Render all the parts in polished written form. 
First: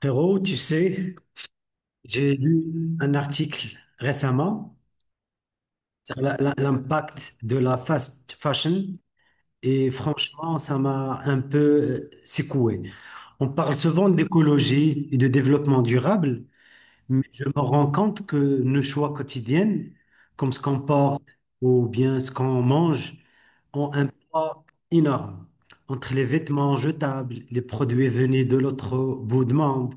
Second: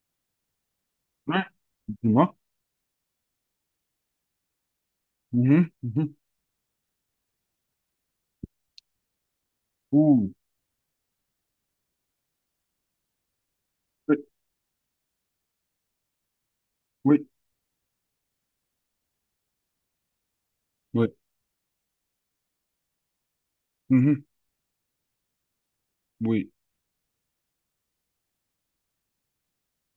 Frérot, tu sais, Ouais, j'ai dis-moi. lu un article récemment Mhm, mhm. sur l'impact de la fast fashion et Ouh, franchement, ça m'a un peu secoué. On parle souvent oui, d'écologie et de développement durable, mais oui, je me rends compte que nos choix quotidiens, comme ce qu'on oui, porte ou bien ce qu'on mange, ont un mhm, poids énorme. Entre les oui, vêtements jetables, les produits venus de l'autre bout du monde,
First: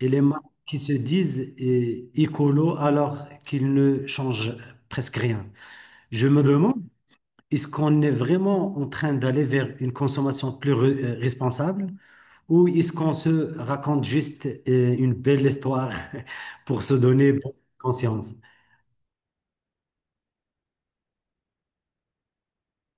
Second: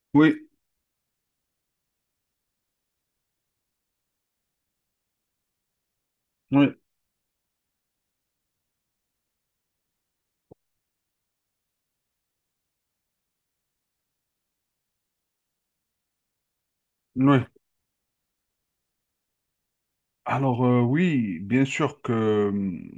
et les oui, marques qui se disent écolo alors qu'ils ne changent presque rien. Je me oui, demande, est-ce qu'on est vraiment en train d'aller vers une consommation plus responsable ou est-ce qu'on se raconte juste une belle histoire pour se donner oui. bonne conscience? Alors, oui, bien sûr que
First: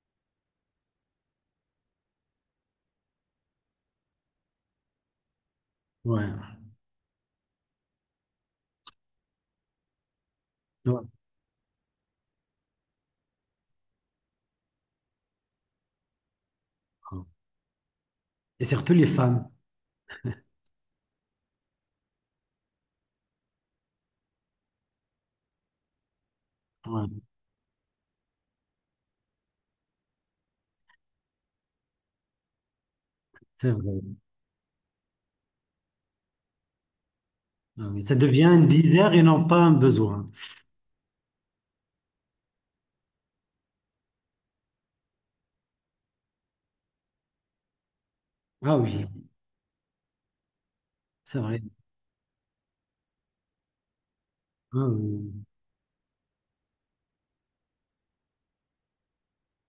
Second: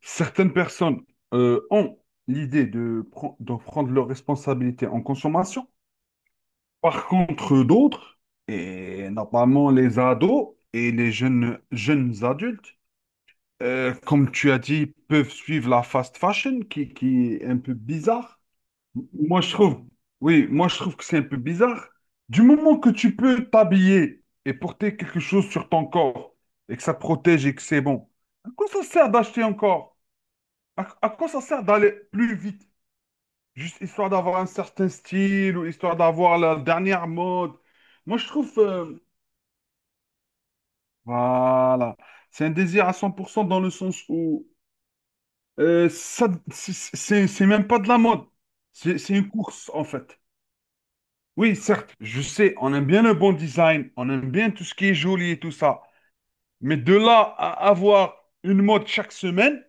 certaines personnes ont l'idée de, de prendre leurs responsabilités en consommation. Ouais. Par contre, d'autres, et notamment les ados et Ouais. les jeunes, jeunes adultes, comme tu as dit, peuvent suivre la fast fashion qui est un peu bizarre. Et surtout les Moi, femmes. je trouve, oui, moi, je trouve que c'est un peu bizarre. Du moment que tu peux t'habiller et porter quelque chose sur ton corps et que ça Ouais, protège et que c'est bon, à quoi ça sert d'acheter encore? À quoi ça sert d'aller plus vite? c'est Juste vrai. histoire d'avoir un certain style ou histoire d'avoir la dernière mode. Ah oui, ça Moi, je devient trouve, un désir et non pas un besoin. voilà, c'est un désir à 100% dans le sens où ça, c'est même pas de la mode. Ah C'est oui, c'est une course, en fait. c'est Oui, vrai. certes, je sais, on aime bien le bon design, on aime bien tout ce Ah qui est joli et oui, tout ça. Mais de là à avoir une mode chaque semaine,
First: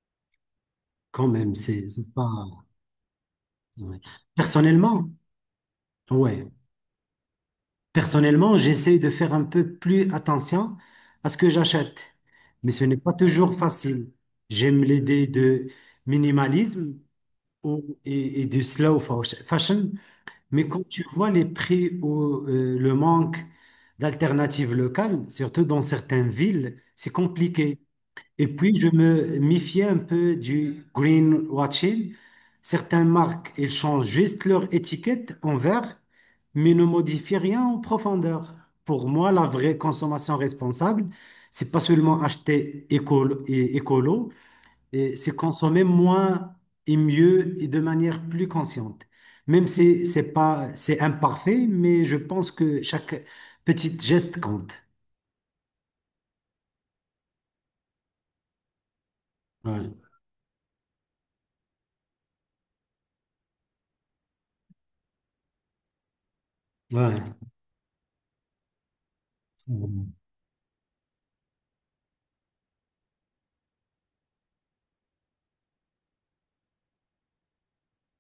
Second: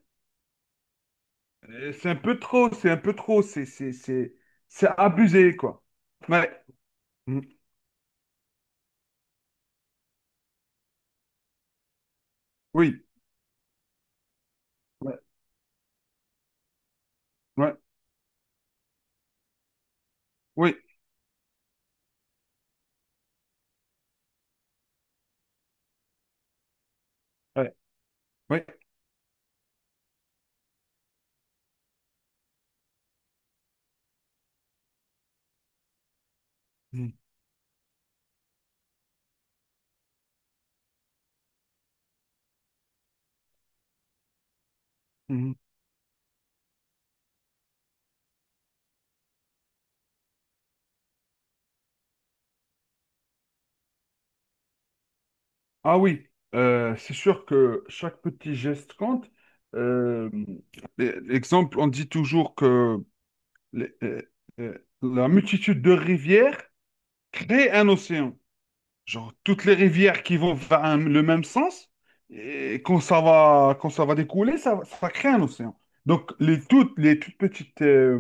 quand même, c'est c'est c'est un peu pas. trop, c'est un peu trop, C'est vrai. C'est Personnellement, abusé, quoi. ouais. Ouais. Mhm. Personnellement, j'essaye de faire un peu plus attention à ce que j'achète, mais ce n'est Oui, pas toujours facile. J'aime ouais, l'idée de minimalisme ouais, et, du slow fashion, mais oui, quand tu vois les prix ou le manque d'alternatives locales, surtout dans certaines villes, c'est ouais, compliqué. Et ouais. puis, je me méfiais un peu du greenwashing. Certaines marques, elles changent juste leur étiquette en vert, mais ne Mhm. modifient rien en profondeur. Pour moi, la vraie consommation responsable, c'est pas seulement acheter écolo, et écolo, et c'est Mhm. consommer moins et mieux et de manière plus consciente. Même si c'est pas, c'est imparfait, mais je pense que chaque petit geste compte. Ah oui. C'est sûr que chaque petit geste compte. Ouais. Euh, Exemple, on dit toujours que les- euh, la multitude de rivières Ouais. crée un océan. Genre, toutes C'est les bon. rivières qui vont vers le même sens, et quand ça va découler, ça va créer un océan. Donc, les toutes petites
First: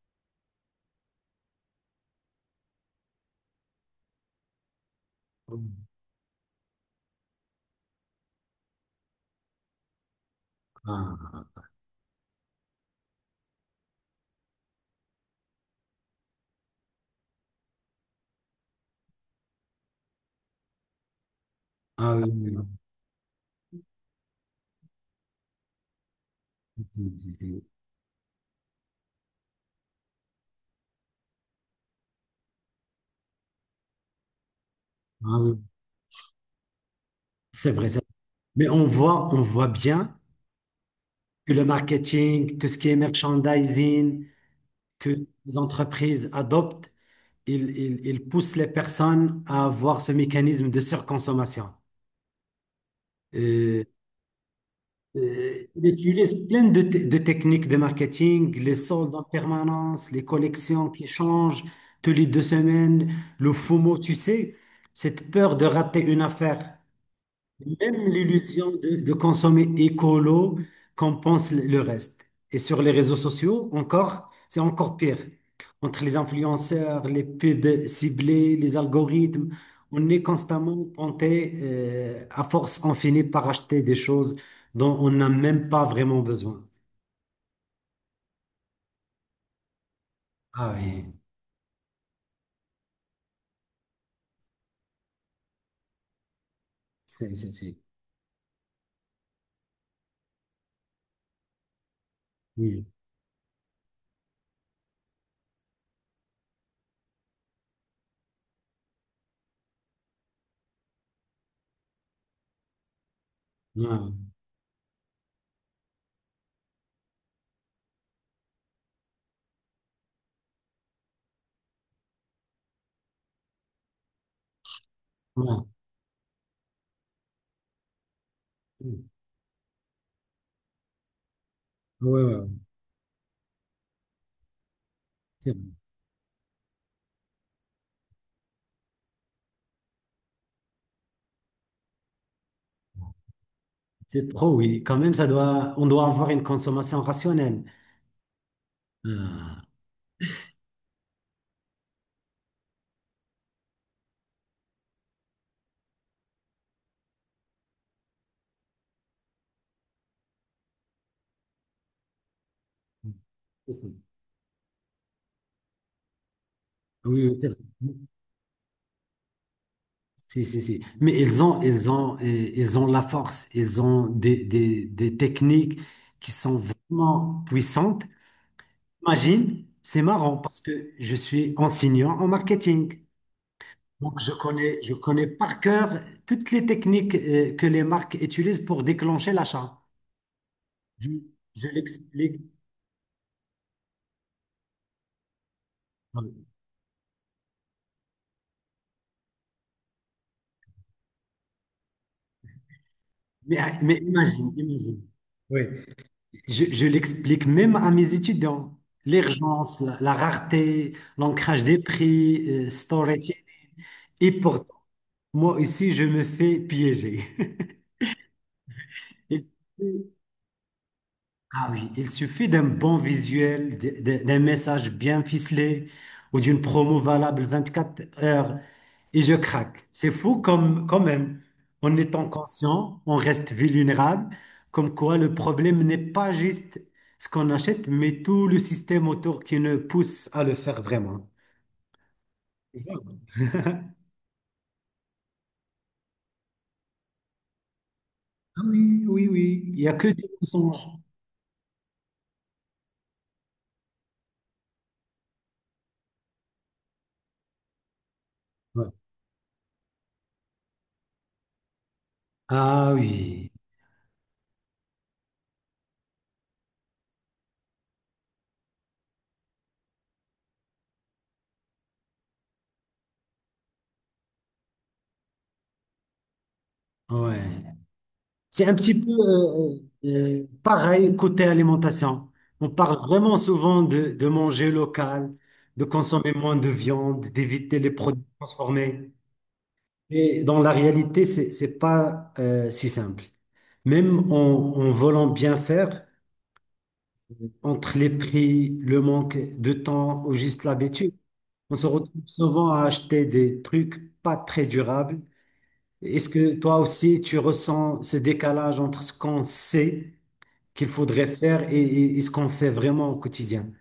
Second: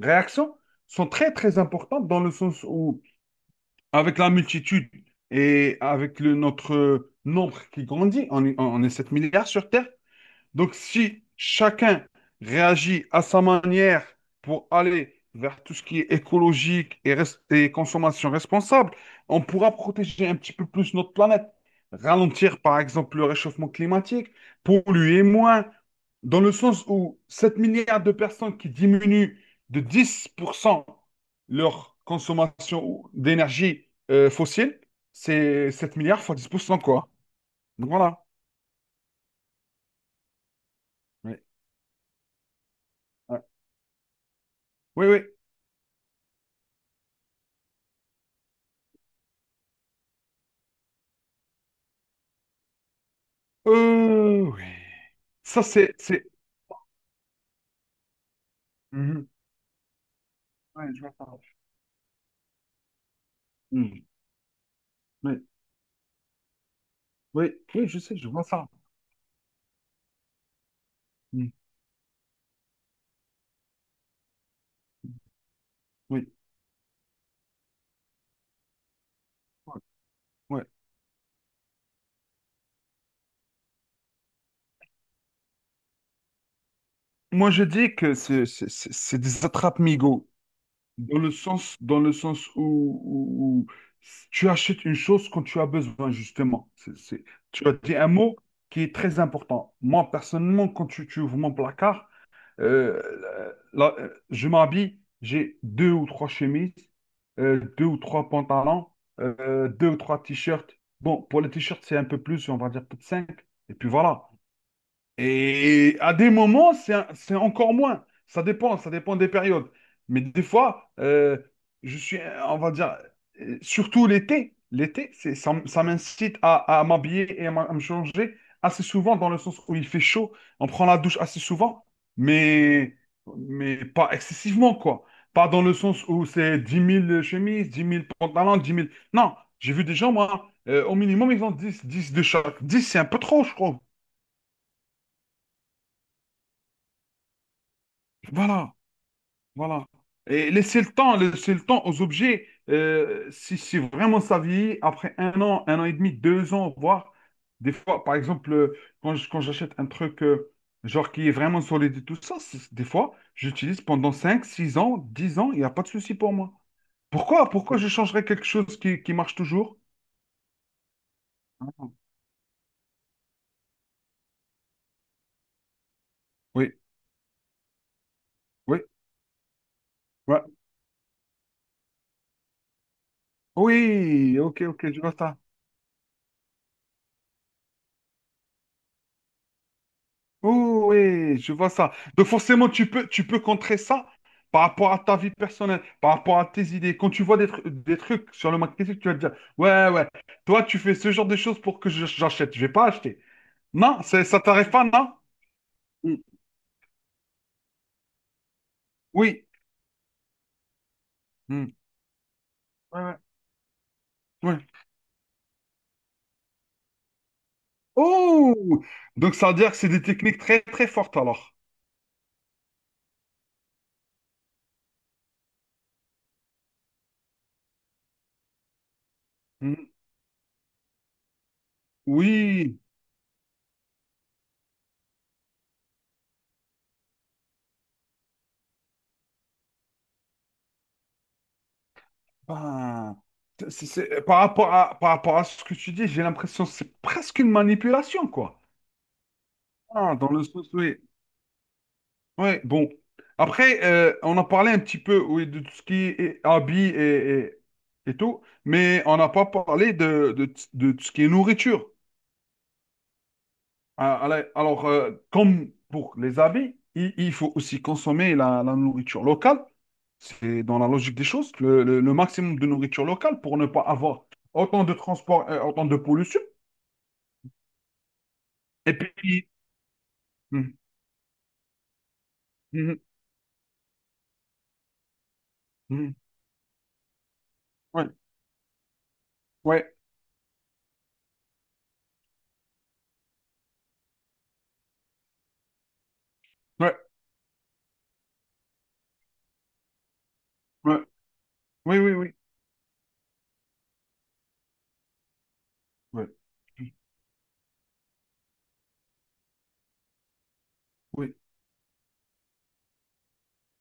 réactions sont très, très importantes dans le sens où, avec la multitude et avec notre nombre qui grandit, on est 7 milliards sur Terre, donc, si Ah. chacun réagit à sa manière pour aller vers tout ce qui est écologique et consommation responsable, on pourra protéger un petit peu plus notre planète, Ah oui, oui, ralentir par exemple le réchauffement climatique, polluer moins, dans le sens oui, où 7 milliards de personnes qui diminuent de 10% leur consommation d'énergie fossile, ah oui, c'est 7 milliards fois 10% quoi. c'est vrai, Donc c'est- voilà. mais on voit bien Oui, que le marketing, tout ce qui est ouais. merchandising, Oui. Oui. que les entreprises adoptent, ils poussent les personnes à avoir ce mécanisme de surconsommation. Euh, Oui. Ça, ils c'est, c'est... utilisent plein de techniques de marketing, les soldes en Mhm. permanence, les collections Ouais, je qui vois ça. changent tous les deux semaines, le FOMO, Mhm. tu sais, cette Oui, peur de rater une affaire. oui, oui, je Même sais, je vois ça. l'illusion de consommer écolo Mhm. compense le reste. Et sur les réseaux sociaux, encore, c'est encore pire. Entre les Oui, influenceurs, les pubs ciblées, les algorithmes, ouais, on est ouais. constamment tenté, à force, on finit par acheter des choses dont on n'a même pas vraiment besoin. Moi, je dis que c'est des attrape-migots, Ah oui, dans le sens où, où tu achètes une chose quand tu as besoin, justement. Tu as c'est. dit un mot qui est très important. Moi, personnellement, quand tu ouvres mon placard, Oui. Je m'habille, j'ai deux ou trois chemises, deux ou trois pantalons, deux ou trois t-shirts. Bon, pour les t-shirts, c'est un peu plus, on va dire peut-être cinq. Et puis Ouais, voilà. Et à des moments, c'est encore moins. Ça dépend des périodes. Mais des fois, je suis, on va dire, surtout l'été, l'été, ouais. Ça m'incite à m'habiller et à me changer assez souvent, dans le sens où il fait chaud, on prend la douche assez souvent, Ouais, ouais, ouais. mais, mais pas excessivement, quoi. Pas C'est dans le sens où c'est 10 000 chemises, 10 000 pantalons, 10 000. Non, j'ai vu des gens, moi, au minimum, ils ont dix de chaque. 10, c'est un peu trop, je trouve. c'est trop, oui. Quand même, on doit avoir une consommation rationnelle. Voilà. Ah. Voilà. Et laisser le temps aux objets. Si vraiment ça vieillit, après un an et demi, deux ans, voire des fois, par exemple, quand quand j'achète un truc genre qui est vraiment solide et tout ça, des fois, C'est j'utilise ça. pendant 5, 6 ans, 10 ans, il n'y a pas de souci pour moi. Oui, oui, c'est Pourquoi, vrai. pourquoi je changerais quelque chose qui marche toujours? Si, si, si. Mais Ah, ils ont la force, ils ont des techniques qui sont oui, vraiment puissantes. oui, Imagine, c'est marrant ouais. parce que je suis enseignant en marketing. Donc, Oui, ok, ok, je je vois connais ça. par cœur toutes les techniques, que les marques utilisent pour déclencher l'achat. Oh Je, oui, je je vois ça. Donc l'explique. forcément, tu peux contrer ça par rapport à ta vie personnelle, par rapport à tes idées. Quand tu vois des trucs sur le marketing, tu vas te dire, ouais, ouais, toi, tu fais ce genre de choses pour que j'achète. Je vais pas acheter. Non, ça t'arrive pas, Imagine. non? Oui. Mm. Je l'explique même à mes étudiants. Oui. L'urgence, la rareté, l'ancrage Hmm. des prix, Ouais, ouais, storage. Et ouais. pourtant, moi ici, je me fais piéger. Oh! Donc Il- ça veut dire que c'est des techniques très, très fortes alors. Ah oui, il suffit d'un bon visuel, d'un message bien ficelé ou d'une promo valable 24 heures et je Hmm. craque. C'est fou comme, quand même. En étant Oui. conscient, on reste vulnérable, comme quoi le problème n'est pas juste ce qu'on achète, mais tout le système autour qui nous pousse à le faire vraiment. Tu vois. Ben, par rapport à ce que tu dis, j'ai l'impression que c'est presque une manipulation, Ah quoi. oui, oui, oui. Il n'y a que Ah, des dans le sens, mensonges. oui. Ouais, bon. Après, on a parlé un petit peu oui, de tout ce qui est habits et tout, Ouais. mais on n'a pas parlé de tout ce qui est nourriture. Ah oui, Ah, allez. Alors, comme pour les habits, il faut aussi consommer la nourriture locale. C'est dans la logique des choses, le maximum de nourriture locale pour ne pas avoir autant de transport, autant de pollution. ouais. C'est un petit Et peu puis, euh, mhm, pareil côté alimentation. On mhm, parle vraiment souvent de manger local, de mhm. consommer moins de viande, d'éviter les Ouais, produits transformés. ouais, Mais dans la réalité, c'est pas si simple. Même en voulant bien faire, ouais, entre les prix, le manque de temps ou juste ouais. l'habitude, on se Oui, oui, retrouve oui. souvent à acheter des trucs pas très durables. Ouais. Est-ce que toi Mmh. aussi, tu ressens ce décalage entre ce qu'on sait qu'il faudrait Oui. faire et ce qu'on fait vraiment au quotidien?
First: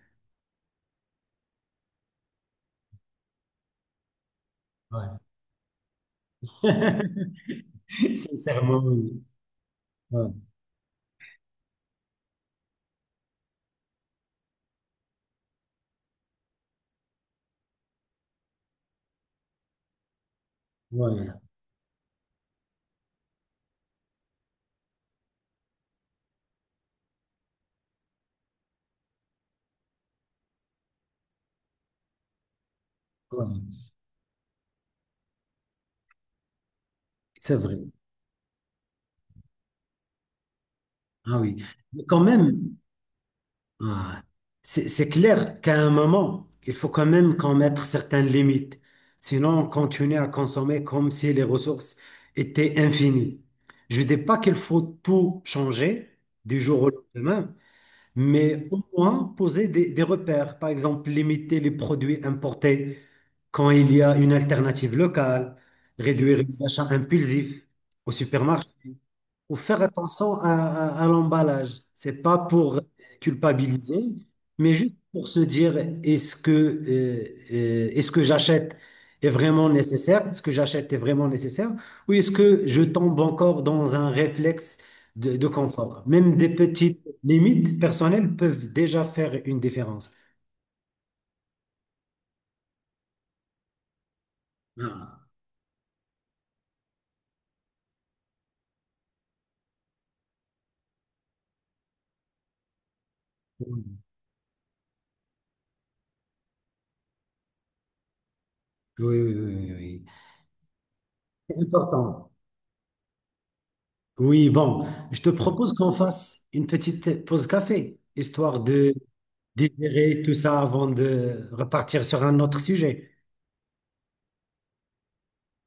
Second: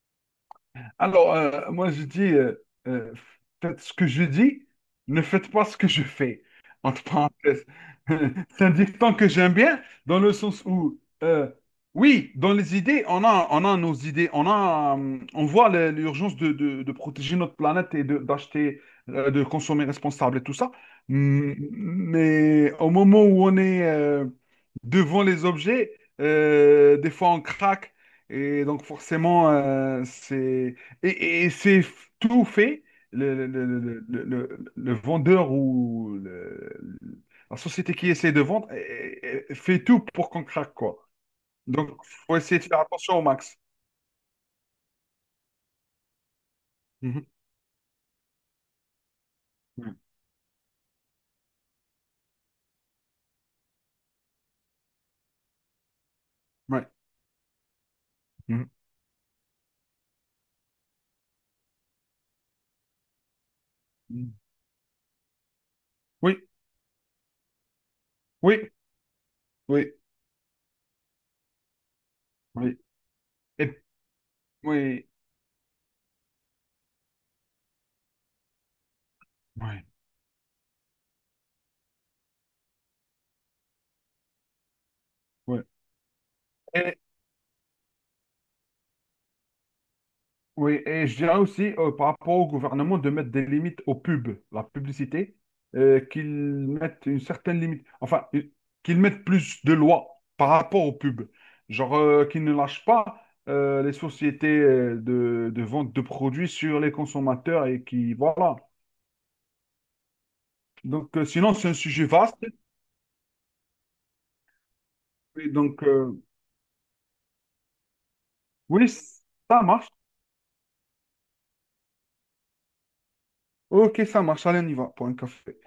Alors, moi, je dis, euh, faites ce que je dis, ne faites pas ce que je fais. Ouais. Entre parenthèses. C'est un Sincèrement, dicton oui. que j'aime bien, dans Ouais, le sens où, euh, oui, dans les idées, on a nos idées, on voit l'urgence de protéger notre planète et d'acheter, de consommer responsable et tout ça. ouais, Mais au moment où on est devant les objets, des fois on craque. Et donc forcément, c'est et c'est f- tout fait, ouais. Le vendeur ou C'est la vrai. société qui essaie de vendre fait tout pour qu'on craque, quoi. Ah oui. Donc, Mais quand faut essayer même. de faire attention au max. Ah, c'est clair qu'à un moment, il faut quand Mhm. même qu'on mette certaines limites. Sinon, on Mhm. continue à consommer comme si les ressources étaient infinies. Je ne dis pas qu'il faut tout changer du jour Ouais. au lendemain, mais Mhm. au moins poser des repères. Par exemple, limiter les produits importés quand il y a Mhm. une alternative locale, réduire Oui, les achats impulsifs au oui, supermarché faut faire oui, attention à l'emballage. C'est pas oui. pour Et- culpabiliser, mais juste oui, pour se dire, est-ce que j'achète est vraiment oui, nécessaire? Est-ce que j'achète est vraiment nécessaire? Ou est-ce que je tombe encore dans un réflexe de confort? Même des oui. petites limites personnelles peuvent déjà faire une différence. Oui, et je dirais aussi par rapport au gouvernement de mettre des limites aux pubs, la Ah, publicité, qu'ils mettent une certaine limite, enfin, qu'ils mettent plus de lois par rapport aux pubs. Genre qu'ils ne lâchent pas oui, les sociétés de vente de produits sur les consommateurs et qui, voilà. oui, oui, oui. Oui. Oui. Donc, sinon, C'est c'est un sujet important. vaste. Oui, bon, je te Et propose donc, qu'on fasse une petite pause café, histoire oui, de ça marche. digérer tout ça avant de repartir sur un autre sujet. Ok, ça marche. Allez, on y va pour un café.